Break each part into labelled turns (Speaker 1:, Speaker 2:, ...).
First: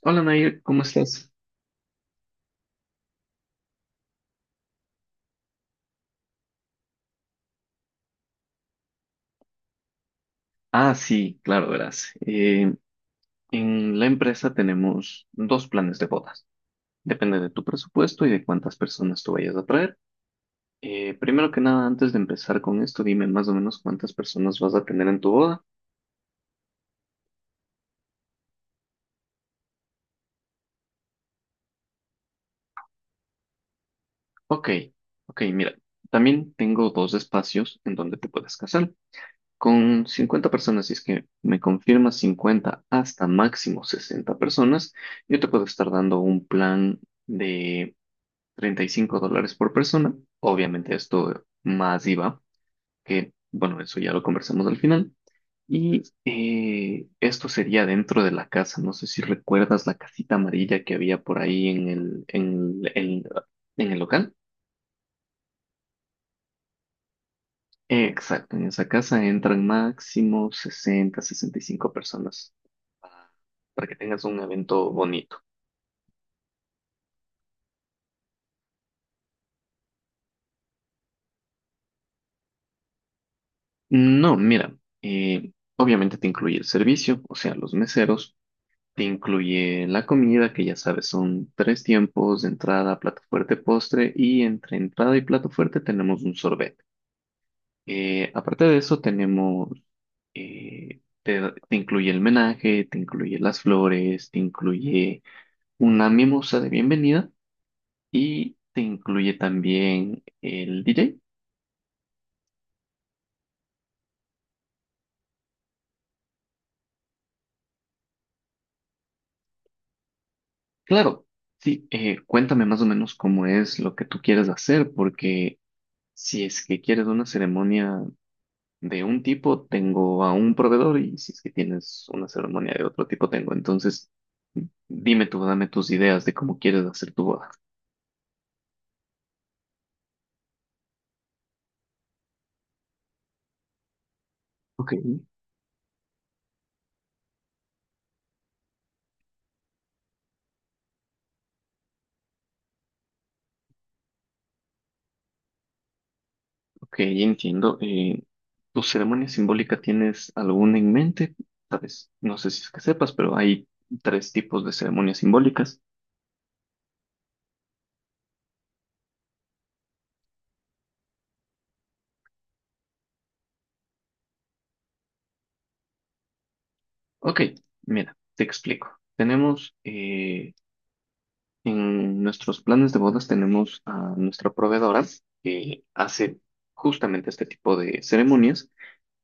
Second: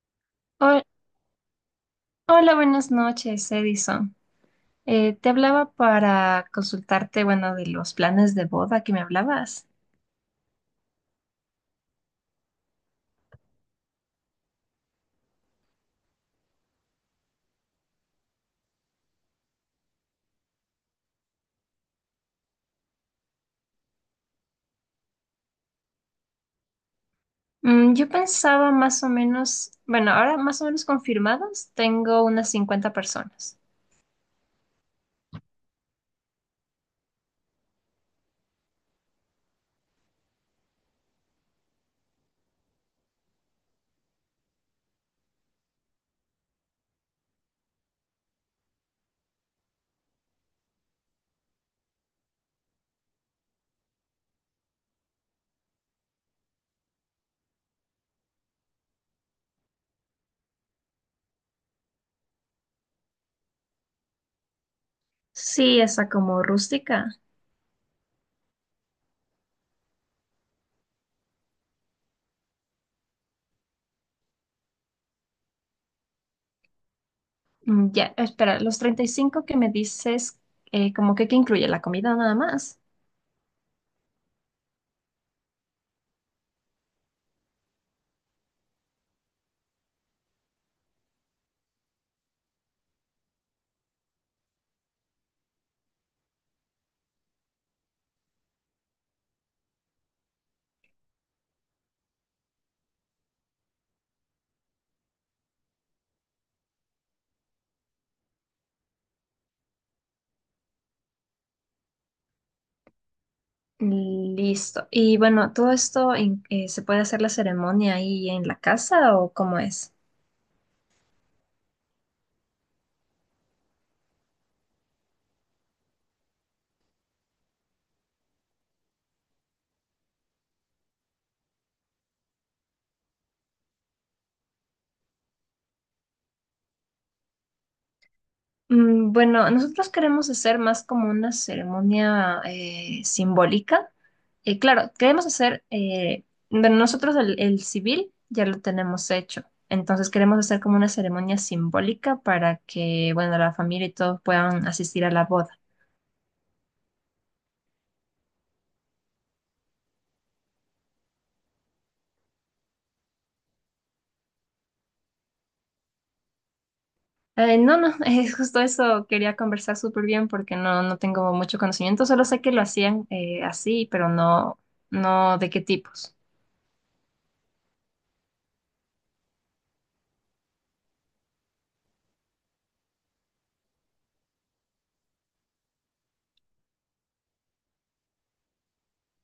Speaker 1: Hola Nair, ¿cómo
Speaker 2: Hol-
Speaker 1: estás?
Speaker 2: Hola, buenas noches, Edison. Te hablaba para consultarte, bueno, de los planes de boda que me hablabas.
Speaker 1: Ah, sí, claro, verás. En la empresa tenemos dos planes de bodas. Depende de tu presupuesto y de cuántas personas tú vayas a traer. Primero que nada, antes de empezar con esto, dime más o menos cuántas personas vas a tener en tu boda.
Speaker 2: Yo pensaba más o menos, bueno, ahora más o menos confirmados, tengo unas 50 personas.
Speaker 1: Ok, ok, mira, también tengo dos espacios en donde te puedes casar. Con 50 personas, si es que me confirmas 50 hasta máximo 60 personas, yo te puedo estar dando un plan de $35 por persona. Obviamente esto más IVA, que bueno, eso ya lo conversamos al final. Y esto sería dentro de la casa. No sé si recuerdas la casita amarilla que había por ahí en el local.
Speaker 2: Sí, esa como rústica.
Speaker 1: Exacto, en esa casa entran máximo 60, 65 personas para para que tengas un evento bonito.
Speaker 2: Ya, espera, los 35 que me dices, como que incluye la comida nada más.
Speaker 1: No, mira, obviamente te incluye el servicio, o sea, los meseros. Te incluye la comida, que ya sabes, son tres tiempos, entrada, plato fuerte, postre, y entre entrada y plato fuerte tenemos un sorbet. Aparte de eso, eh, te, te incluye el menaje, te incluye las flores, te incluye una mimosa de bienvenida y te incluye también el DJ.
Speaker 2: Mm, listo. Y bueno, ¿todo esto se puede hacer la ceremonia ahí en la casa o cómo es?
Speaker 1: Claro, sí, cuéntame más o menos cómo es lo que tú quieres hacer, porque si es que quieres una ceremonia de un tipo tengo a un proveedor y si es que tienes una ceremonia de otro tipo tengo. Entonces, dime tú, dame tus ideas de cómo quieres hacer tu boda.
Speaker 2: Bueno, nosotros queremos hacer más como una ceremonia simbólica. Claro,
Speaker 1: Ok,
Speaker 2: queremos hacer, bueno, nosotros el civil ya lo tenemos hecho, entonces queremos hacer como una ceremonia simbólica para que, bueno, la familia y todos puedan asistir a la boda.
Speaker 1: ok, entiendo. ¿Tu ceremonia simbólica tienes alguna en mente? Sabes, no sé si es que sepas, pero hay tres tipos de ceremonias simbólicas.
Speaker 2: No, no, es justo eso quería conversar súper bien porque no, no tengo mucho conocimiento, solo sé que lo hacían así, pero no, no de qué tipos.
Speaker 1: Ok, mira, te explico. Tenemos En nuestros planes de bodas tenemos a nuestra proveedora que hace justamente este tipo de ceremonias.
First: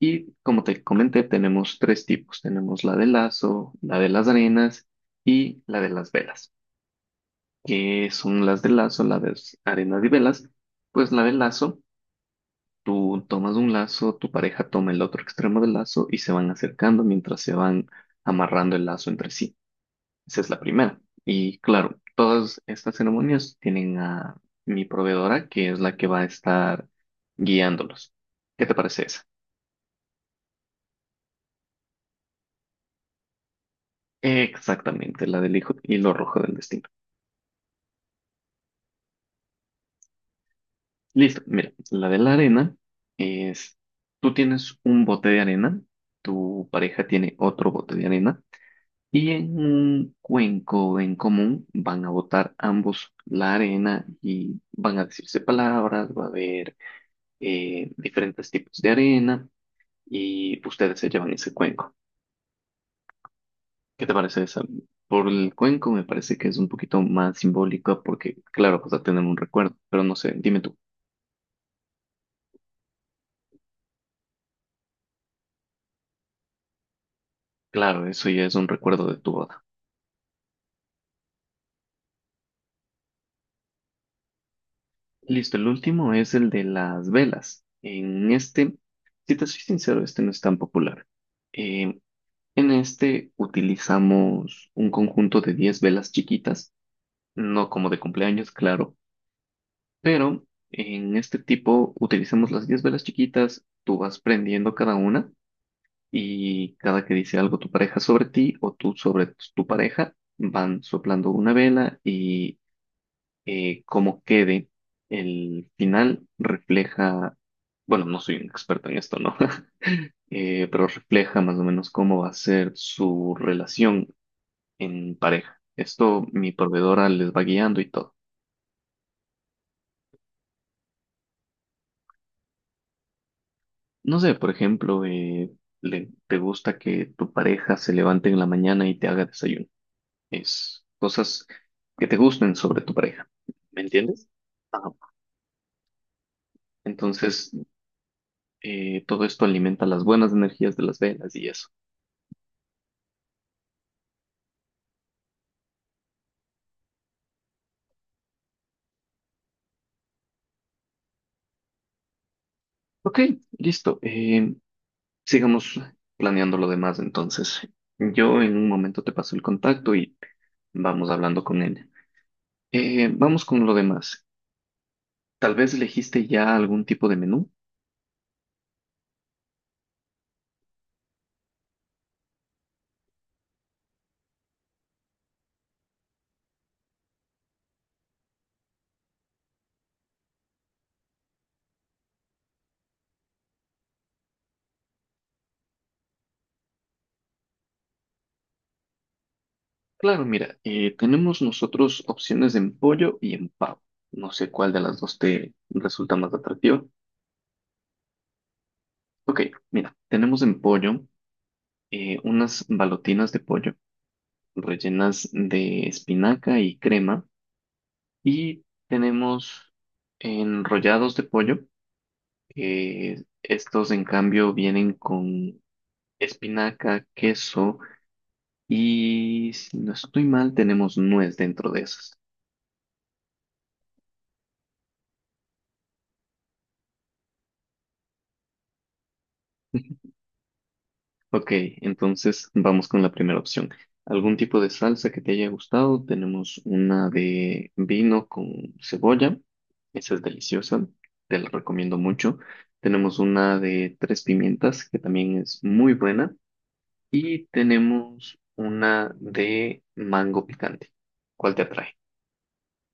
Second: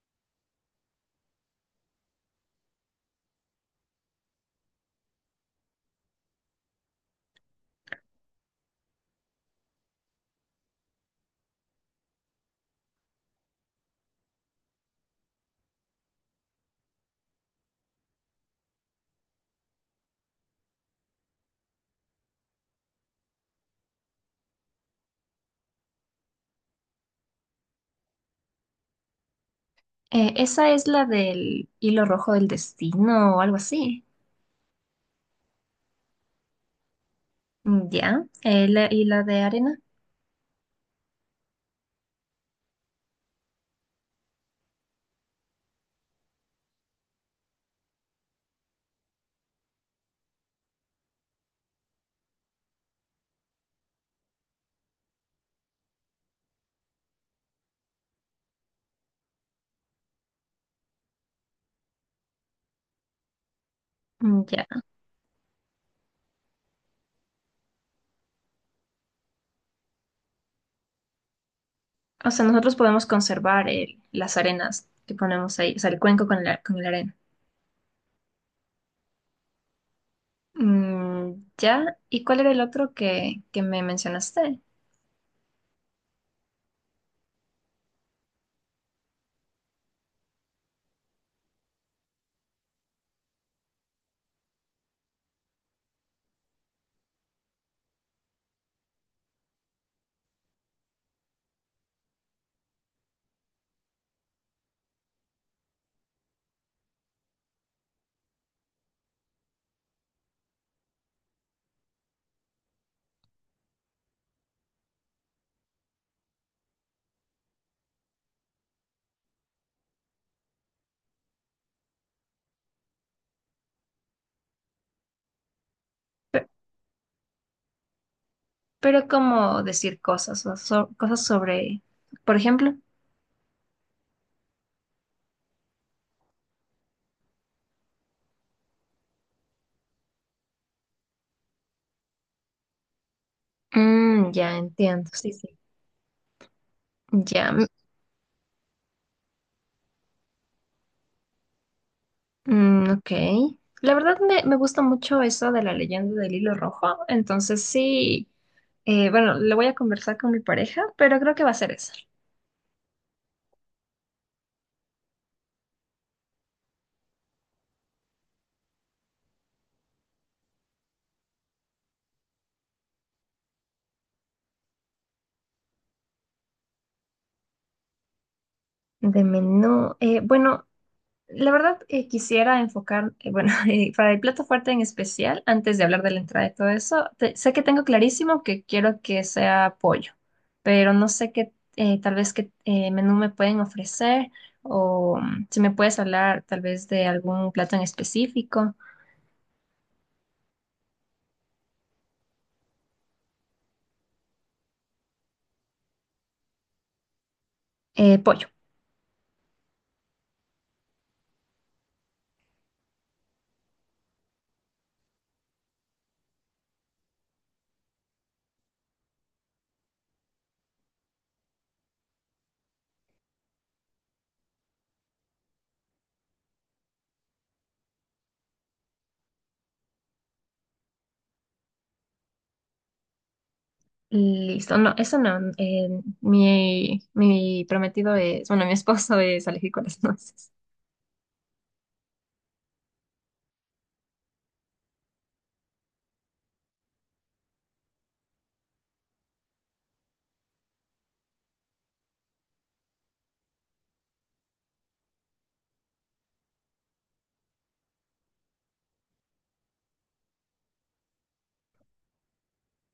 Speaker 1: Y como te comenté, tenemos tres tipos. Tenemos la de lazo, la de las arenas y la de las velas. ¿Qué son las de lazo, la de arenas y velas? Pues la de lazo, tú tomas un lazo, tu pareja toma el otro extremo del lazo y se van acercando mientras se van amarrando el lazo entre sí. Esa es la primera. Y claro, todas estas ceremonias tienen a mi proveedora, que es la que va a estar guiándolos. ¿Qué te parece esa?
Speaker 2: Esa es la del hilo rojo del destino o algo así.
Speaker 1: Exactamente, la del hilo rojo del destino.
Speaker 2: Mm, ya. Y la de arena.
Speaker 1: Listo, mira, la de la arena es, tú tienes un bote de arena, tu pareja tiene otro bote de arena y en un cuenco en común van a botar ambos la arena y van a decirse palabras, va a haber diferentes tipos de arena y ustedes se llevan ese cuenco. ¿Qué te parece
Speaker 2: Mm,
Speaker 1: esa?
Speaker 2: ya.
Speaker 1: Por el cuenco me parece que es un poquito más simbólica porque, claro, pues a tener un recuerdo, pero no sé, dime tú.
Speaker 2: O sea, nosotros podemos conservar las arenas que ponemos ahí, o sea, el cuenco con la arena.
Speaker 1: Claro, eso ya es un recuerdo de tu boda.
Speaker 2: Mm, ya. ¿Y cuál era el otro que me mencionaste?
Speaker 1: Listo, el último es el de las velas. En este, si te soy sincero, este no es tan popular. Eh, en este utilizamos un conjunto de 10 velas chiquitas, no como de cumpleaños, claro, pero en este tipo utilizamos las 10 velas chiquitas, tú vas prendiendo cada una y cada que dice algo tu pareja sobre ti o tú sobre tu pareja, van soplando una vela y cómo quede el final refleja, bueno, no soy un experto en esto, ¿no? Pero refleja más o menos cómo va a ser su relación en pareja. Esto
Speaker 2: Pe-
Speaker 1: mi proveedora les va guiando y todo.
Speaker 2: Pero, cómo decir cosas, cosas sobre, por ejemplo.
Speaker 1: No sé, por ejemplo, te gusta que tu pareja se levante en la mañana y te haga desayuno. Es cosas que te gusten sobre tu pareja. ¿Me entiendes?
Speaker 2: Ya
Speaker 1: Ajá.
Speaker 2: entiendo, sí, sí.
Speaker 1: Entonces,
Speaker 2: Ya.
Speaker 1: todo esto alimenta las buenas energías de las velas y eso.
Speaker 2: Mm, ok. La verdad me gusta mucho eso de la leyenda del hilo rojo, entonces sí, bueno, lo voy a conversar con mi pareja, pero creo que va a ser eso.
Speaker 1: Ok, listo. Sigamos planeando lo demás entonces. Yo en un momento te paso el contacto y vamos hablando con él. Vamos con lo demás. Tal vez elegiste ya algún tipo de menú.
Speaker 2: De menú, bueno, la verdad quisiera enfocar, bueno, para el plato fuerte en especial, antes de hablar de la entrada y todo eso, sé que tengo clarísimo que quiero que sea pollo, pero no sé qué, tal vez qué menú me pueden ofrecer o si me puedes hablar tal vez de algún plato en específico.
Speaker 1: Claro, mira, tenemos nosotros opciones en pollo y en pavo. No sé cuál de las dos te resulta más atractiva.
Speaker 2: Pollo.
Speaker 1: Ok, mira, tenemos en pollo unas balotinas de pollo rellenas de espinaca y crema. Y tenemos enrollados de pollo, que estos en cambio vienen con espinaca, queso y si no estoy mal, tenemos nuez dentro de esas.
Speaker 2: Listo. No, eso no. Mi prometido es, bueno, mi esposo es alérgico a las nueces.
Speaker 1: Ok, entonces vamos con la primera opción. ¿Algún tipo de salsa que te haya gustado? Tenemos una de vino con cebolla. Esa es deliciosa, te la recomiendo mucho. Tenemos una de tres pimientas que también es muy buena. Y tenemos una de mango picante. ¿Cuál te atrae?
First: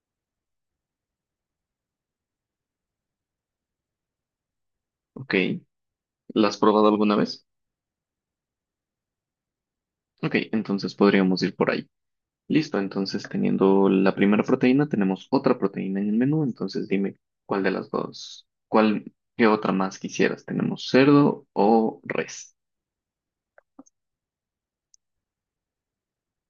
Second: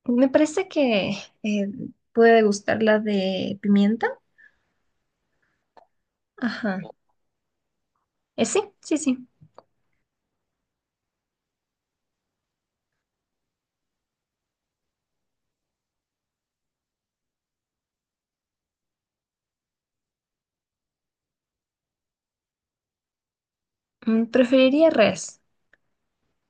Speaker 2: Me parece que eh, puede gustar la de pimienta.
Speaker 1: Ok. ¿La has
Speaker 2: Ajá.
Speaker 1: probado alguna vez?
Speaker 2: Sí, sí, sí.
Speaker 1: Ok, entonces podríamos ir por ahí. Listo, entonces teniendo la primera proteína, tenemos otra proteína en el menú. Entonces dime cuál de las dos, cuál, qué otra más quisieras. ¿Tenemos cerdo o res?
Speaker 2: Preferiría res.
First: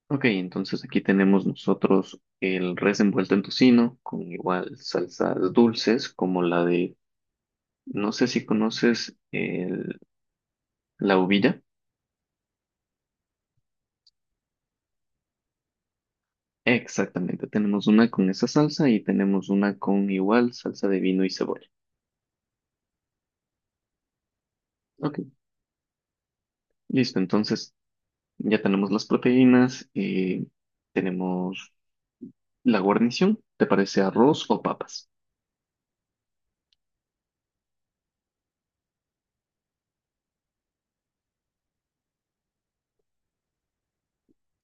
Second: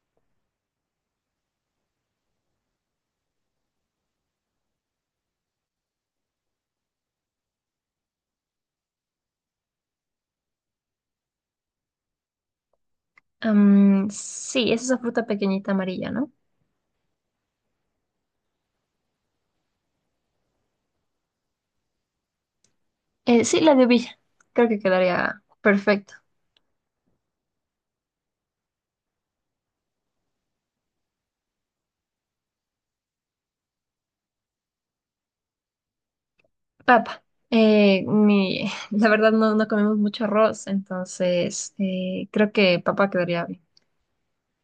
Speaker 1: Ok, entonces aquí tenemos nosotros el res envuelto en tocino con igual salsas dulces como la de, no sé si conoces la uvilla.
Speaker 2: Sí, es esa fruta pequeñita amarilla, ¿no?
Speaker 1: Exactamente, tenemos una con esa salsa y tenemos una con igual salsa de vino y cebolla.
Speaker 2: Sí, la de Villa. Creo que
Speaker 1: Ok,
Speaker 2: quedaría perfecto.
Speaker 1: listo, entonces ya tenemos las proteínas, tenemos la guarnición, ¿te parece arroz o papas?
Speaker 2: Papa. La verdad no, no comemos mucho arroz, entonces creo que papa quedaría bien.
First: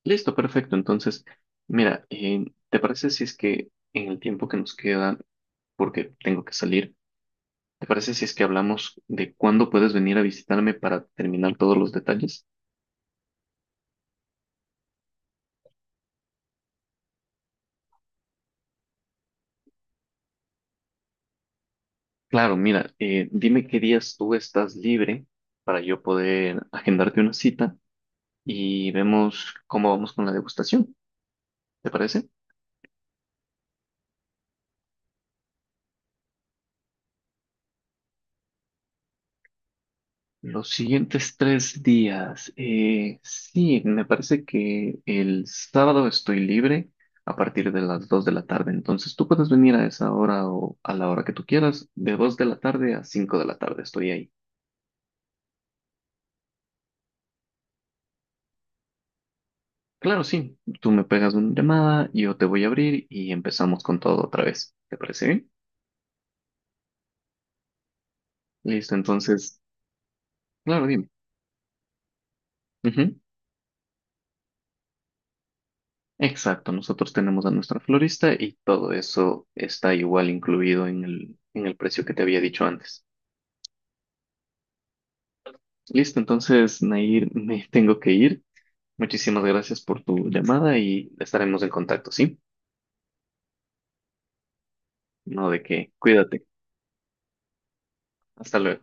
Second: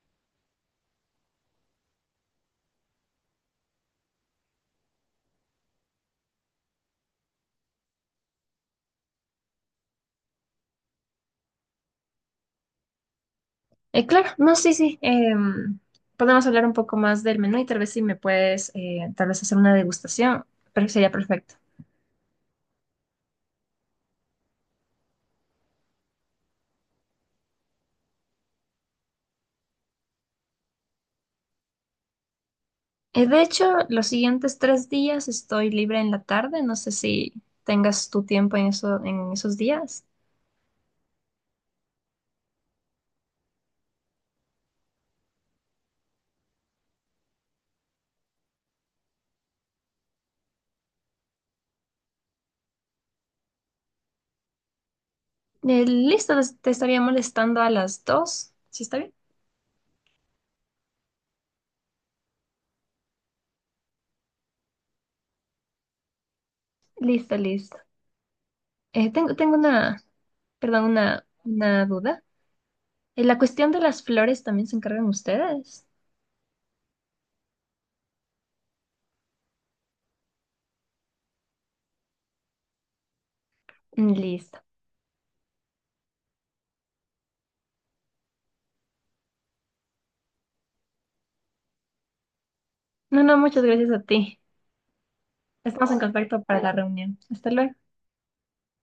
Speaker 1: Listo, perfecto, entonces mira, ¿te parece si es que en el tiempo que nos queda, porque tengo que salir, ¿te parece si es que hablamos de cuándo puedes venir a visitarme para terminar todos los detalles?
Speaker 2: Claro, no, sí, sí. em, Podemos hablar un poco más del menú y tal vez si me puedes, tal vez hacer una degustación, pero sería perfecto.
Speaker 1: Claro, mira, dime qué días tú estás libre para yo poder agendarte una cita y vemos cómo vamos con la degustación. ¿Te parece?
Speaker 2: De hecho, los siguientes 3 días estoy libre en la tarde. No sé si tengas tu tiempo en eso, en esos días.
Speaker 1: Los siguientes tres días. Sí, me parece que el sábado estoy libre a partir de las 2 de la tarde. Entonces tú puedes venir a esa hora o a la hora que tú quieras. De dos de la tarde a 5 de la tarde estoy ahí.
Speaker 2: Listo, te estaría molestando a las 2. ¿Sí está bien?
Speaker 1: Claro, sí. Tú me pegas una llamada, yo te voy a abrir y empezamos con todo otra vez. ¿Te parece bien?
Speaker 2: Listo, listo.
Speaker 1: Listo,
Speaker 2: Tengo
Speaker 1: entonces,
Speaker 2: una, perdón,
Speaker 1: claro, dime.
Speaker 2: una duda.
Speaker 1: Ujú.
Speaker 2: ¿La cuestión de las flores también se encargan ustedes?
Speaker 1: Exacto, nosotros tenemos a nuestra florista y todo eso está igual incluido en el precio que te había dicho antes.
Speaker 2: Mm, listo.
Speaker 1: Listo, entonces, Nair, me tengo que ir. Muchísimas gracias por tu llamada y estaremos en contacto, ¿sí?
Speaker 2: No, no, muchas gracias a ti.
Speaker 1: No de
Speaker 2: Estamos
Speaker 1: qué,
Speaker 2: en contacto
Speaker 1: cuídate.
Speaker 2: para la reunión. Hasta luego.
Speaker 1: Hasta luego.